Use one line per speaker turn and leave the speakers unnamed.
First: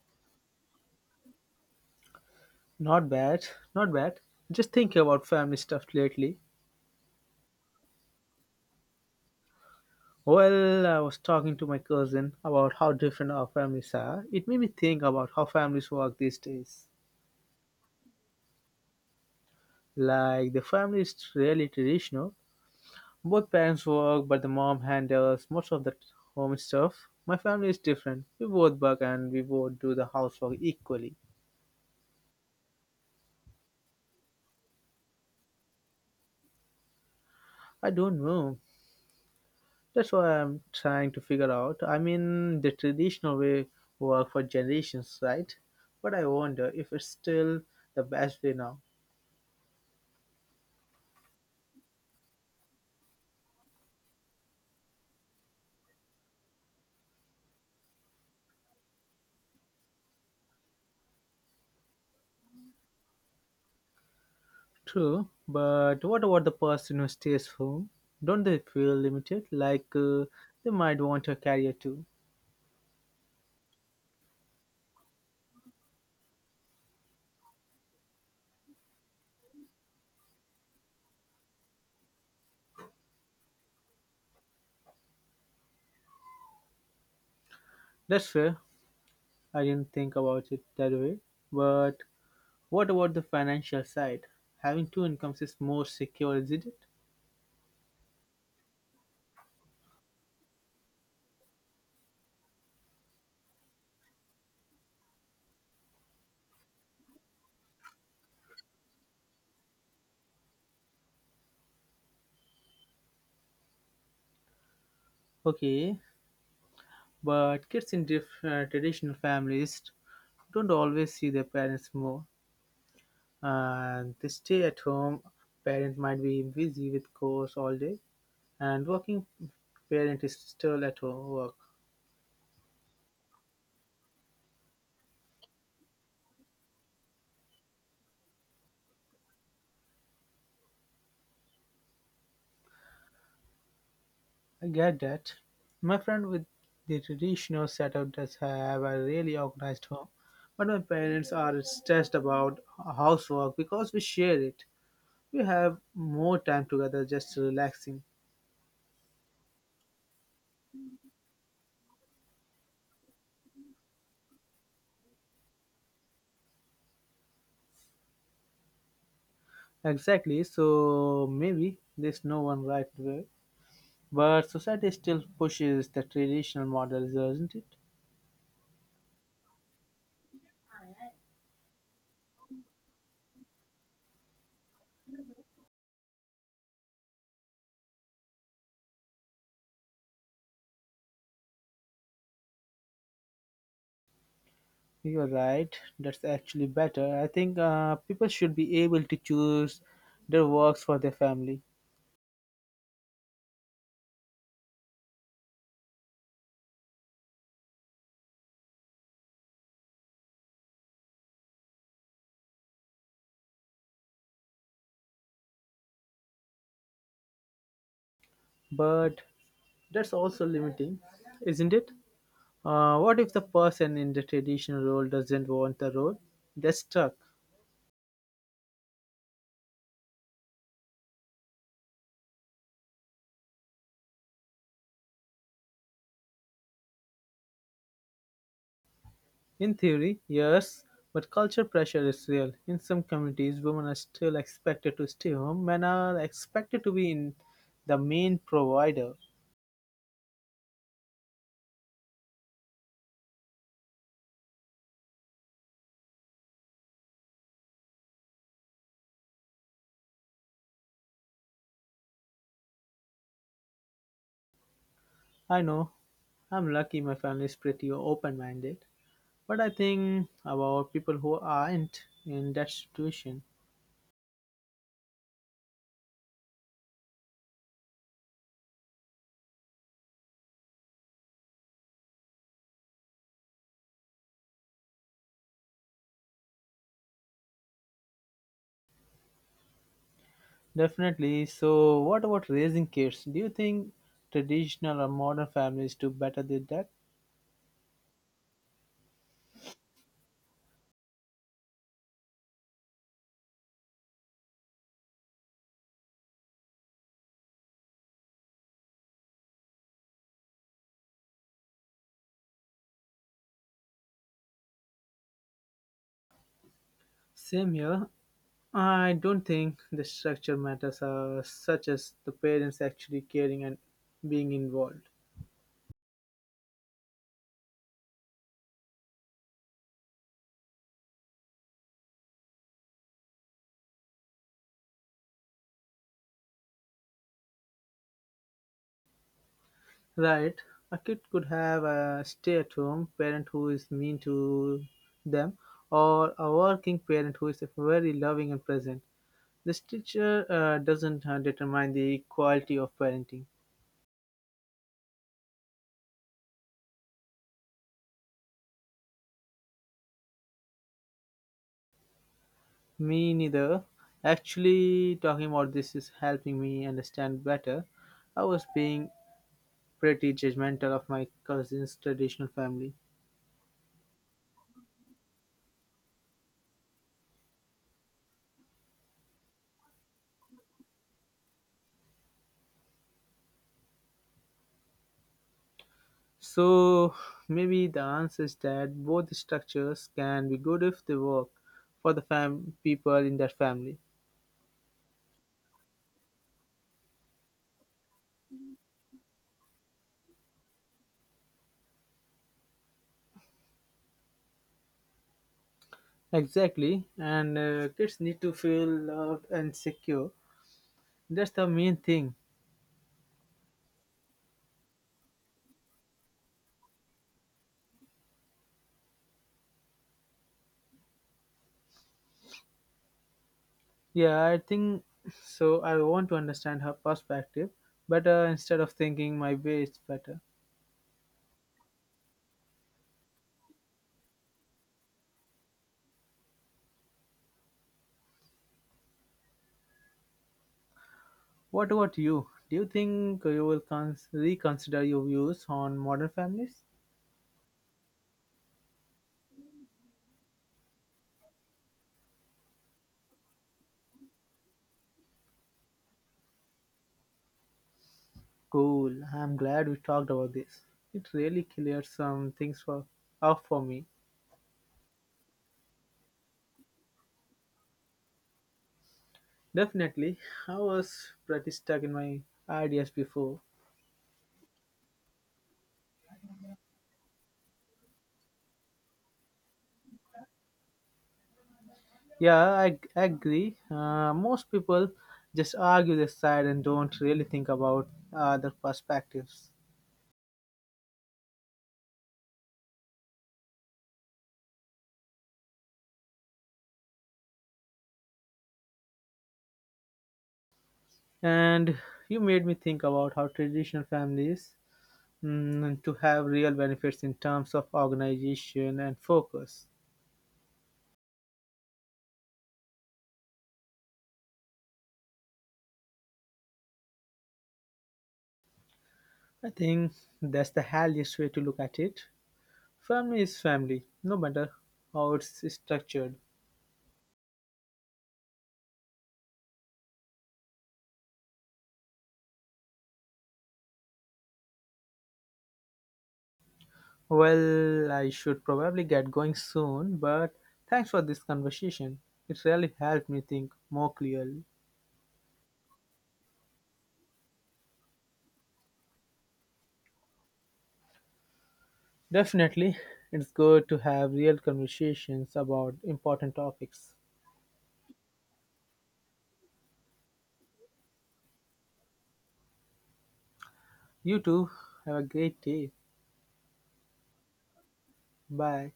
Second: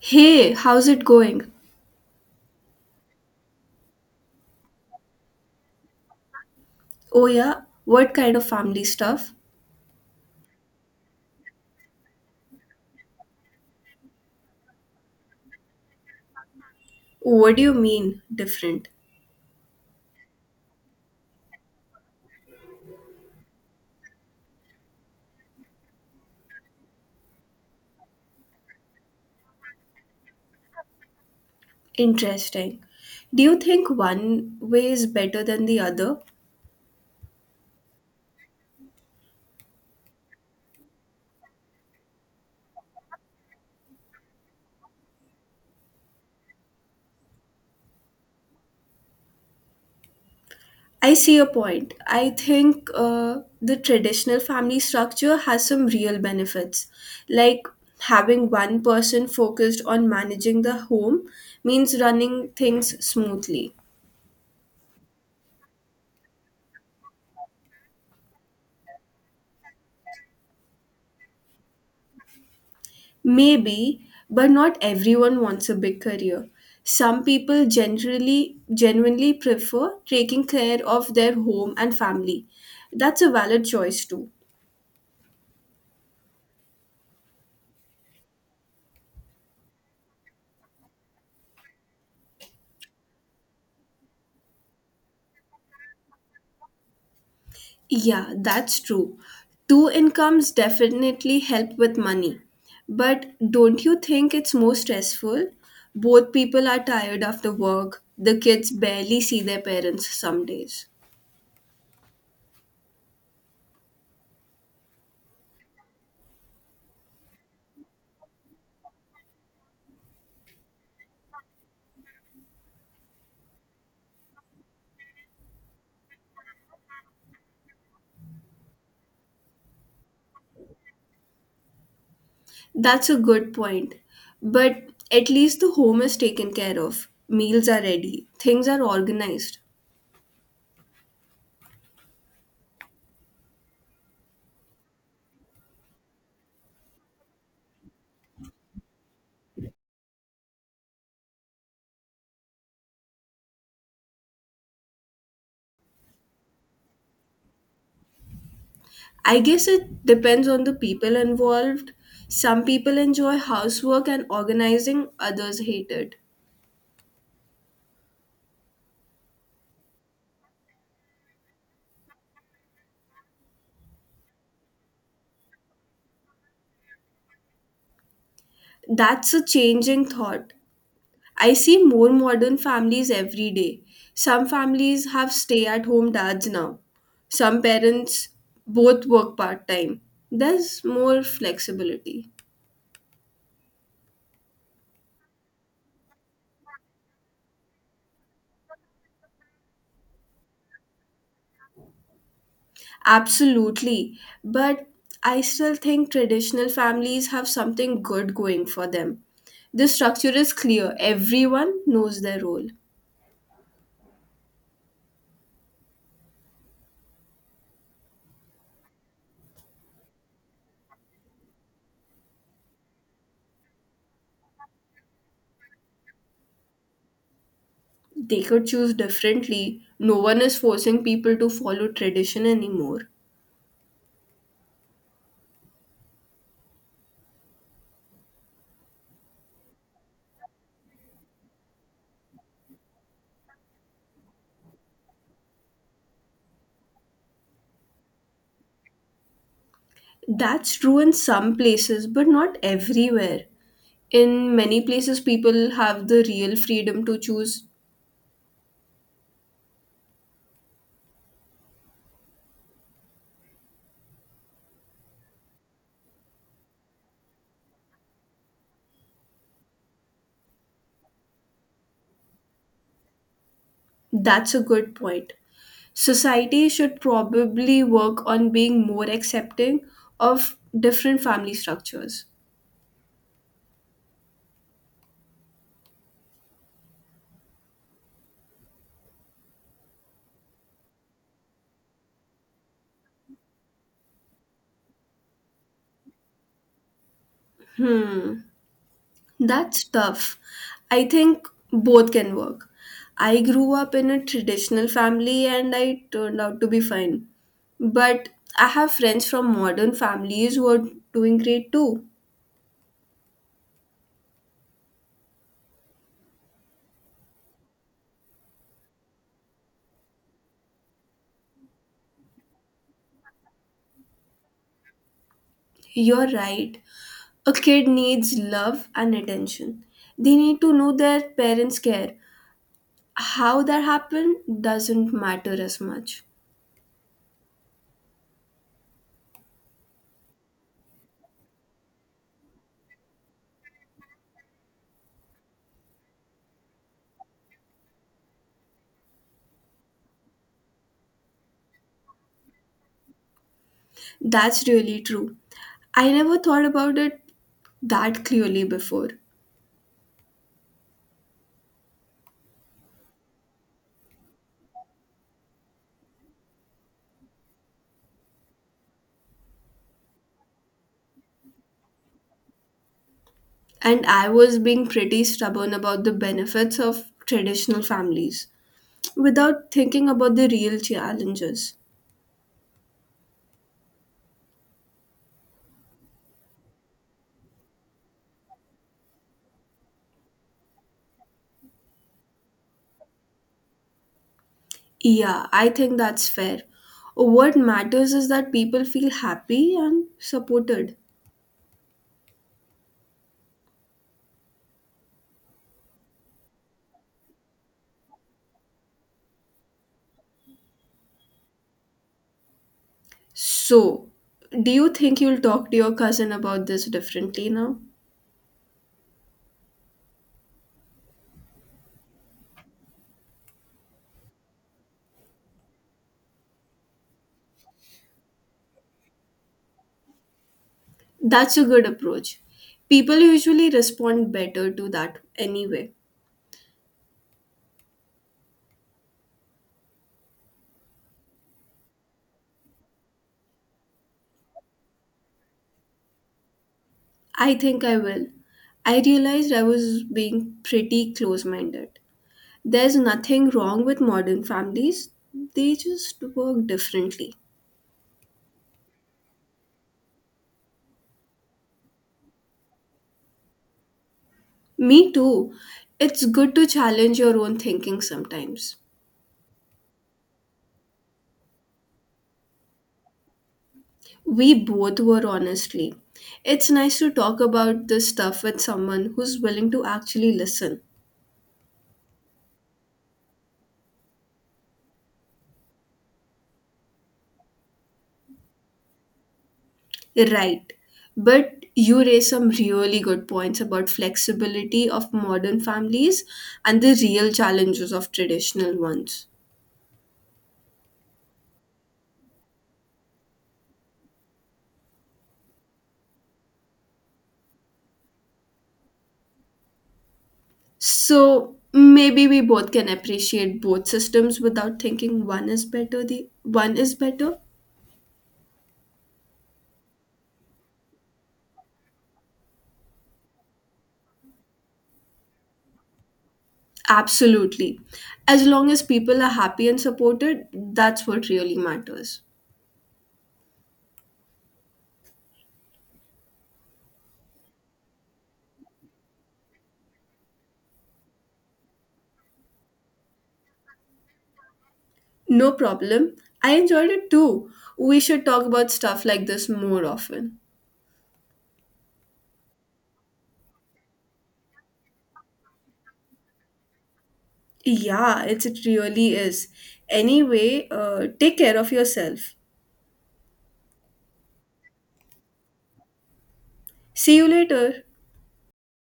Hey, how's it going?
Not bad, not bad. Just thinking about family stuff lately.
Oh, yeah? What kind of family stuff?
Well, I was talking to my cousin about how different our families are. It made me think about how families work these days.
What do you mean, different?
Like, the family is really traditional. Both parents work, but the mom handles most of the home stuff. My family is different. We both work and we both do the housework equally.
Interesting. Do you think one way is better than the other?
I don't know. That's what I'm trying to figure out. I mean, the traditional way worked for generations, right? But I wonder if it's still the best way now.
I see your point. I think the traditional family structure has some real benefits. Like having one person focused on managing the home means running things smoothly.
True, but what about the person who stays home? Don't they feel limited? Like they might want a career too.
Maybe, but not everyone wants a big career. Some people generally genuinely prefer taking care of their home and family. That's a valid choice too.
That's fair. I didn't think about it that way. But what about the financial side? Having two incomes is more secure, isn't it?
Yeah, that's true. Two incomes definitely help with money. But don't you think it's more stressful? Both people are tired after work. The kids barely see their parents some days.
Okay, but kids in different traditional families don't always see their parents more and they stay at home parent might be busy with chores all day and working parent is still at home work.
That's a good point. But at least the home is taken care of. Meals are ready. Things are organized.
I get that. My friend with the traditional setup does have a really organized home, but my parents are stressed about housework because we share it. We have more time together just relaxing.
I guess it depends on the people involved. Some people enjoy housework and organizing, others hate it.
Exactly, so maybe there's no one right way. But society still pushes the traditional models, doesn't it?
That's a changing thought. I see more modern families every day. Some families have stay at home dads now. Some parents both work part time. There's more flexibility.
You're right. That's actually better. I think people should be able to choose their works for their family.
Absolutely. But I still think traditional families have something good going for them. The structure is clear, everyone knows their role.
But that's also limiting, isn't it? What if the person in the traditional role doesn't want the role? They're stuck.
They could choose differently. No one is forcing people to follow tradition anymore.
In theory, yes, but culture pressure is real. In some communities, women are still expected to stay home, men are expected to be in the main provider.
That's true in some places, but not everywhere. In many places, people have the real freedom to choose.
I know I'm lucky my family is pretty open minded, but I think about people who aren't in that situation.
That's a good point. Society should probably work on being more accepting of different family structures.
Definitely. So, what about raising kids? Do you think traditional or modern families do better than that?
Hmm, that's tough. I think both can work. I grew up in a traditional family and I turned out to be fine. But I have friends from modern families who are doing great too.
Same here. I don't think the structure matters, such as the parents actually caring and being involved.
You're right. A kid needs love and attention. They need to know their parents care. How that happened doesn't matter as much.
Right. A kid could have a stay at home parent who is mean to them, or a working parent who is very loving and present. The teacher doesn't determine the quality of parenting.
That's really true. I never thought about it that clearly before.
Me neither. Actually, talking about this is helping me understand better. I was being pretty judgmental of my cousin's traditional family.
And I was being pretty stubborn about the benefits of traditional families without thinking about the real challenges.
So, maybe the answer is that both structures can be good if they work for people in that family.
Yeah, I think that's fair. What matters is that people feel happy and supported.
Exactly, and kids need to feel loved and secure. That's the main thing.
So, do you think you'll talk to your cousin about this differently now?
Yeah, I think so. I want to understand her perspective better instead of thinking my way is better.
That's a good approach. People usually respond better to that anyway.
What about you? Do you think you will reconsider your views on modern families?
I think I will. I realized I was being pretty close minded. There's nothing wrong with modern families, they just work differently.
Cool. I'm glad we talked about this. It really cleared some things for off for me.
Me too. It's good to challenge your own thinking sometimes.
Definitely, I was pretty stuck in my ideas before.
We both were honestly. It's nice to talk about this stuff with someone who's willing to actually listen.
Yeah, I agree. Most people just argue their side and don't really think about other perspectives.
Right. But you raise some really good points about flexibility of modern families and the real challenges of traditional ones.
And you made me think about how traditional families to have real benefits in terms of organization and focus.
So maybe we both can appreciate both systems without thinking one is better the one is better.
I think that's the healthiest way to look at it. Family is family no matter how it's structured.
Absolutely. As long as people are happy and supported, that's what really matters.
Well, I should probably get going soon, but thanks for this conversation. It really helped me think more clearly.
No problem. I enjoyed it too. We should talk about stuff like this more often.
Definitely, it's good to have real conversations about important topics.
Yeah, it really is. Anyway, take care of yourself.
You too, have a great day.
See you later.
Bye.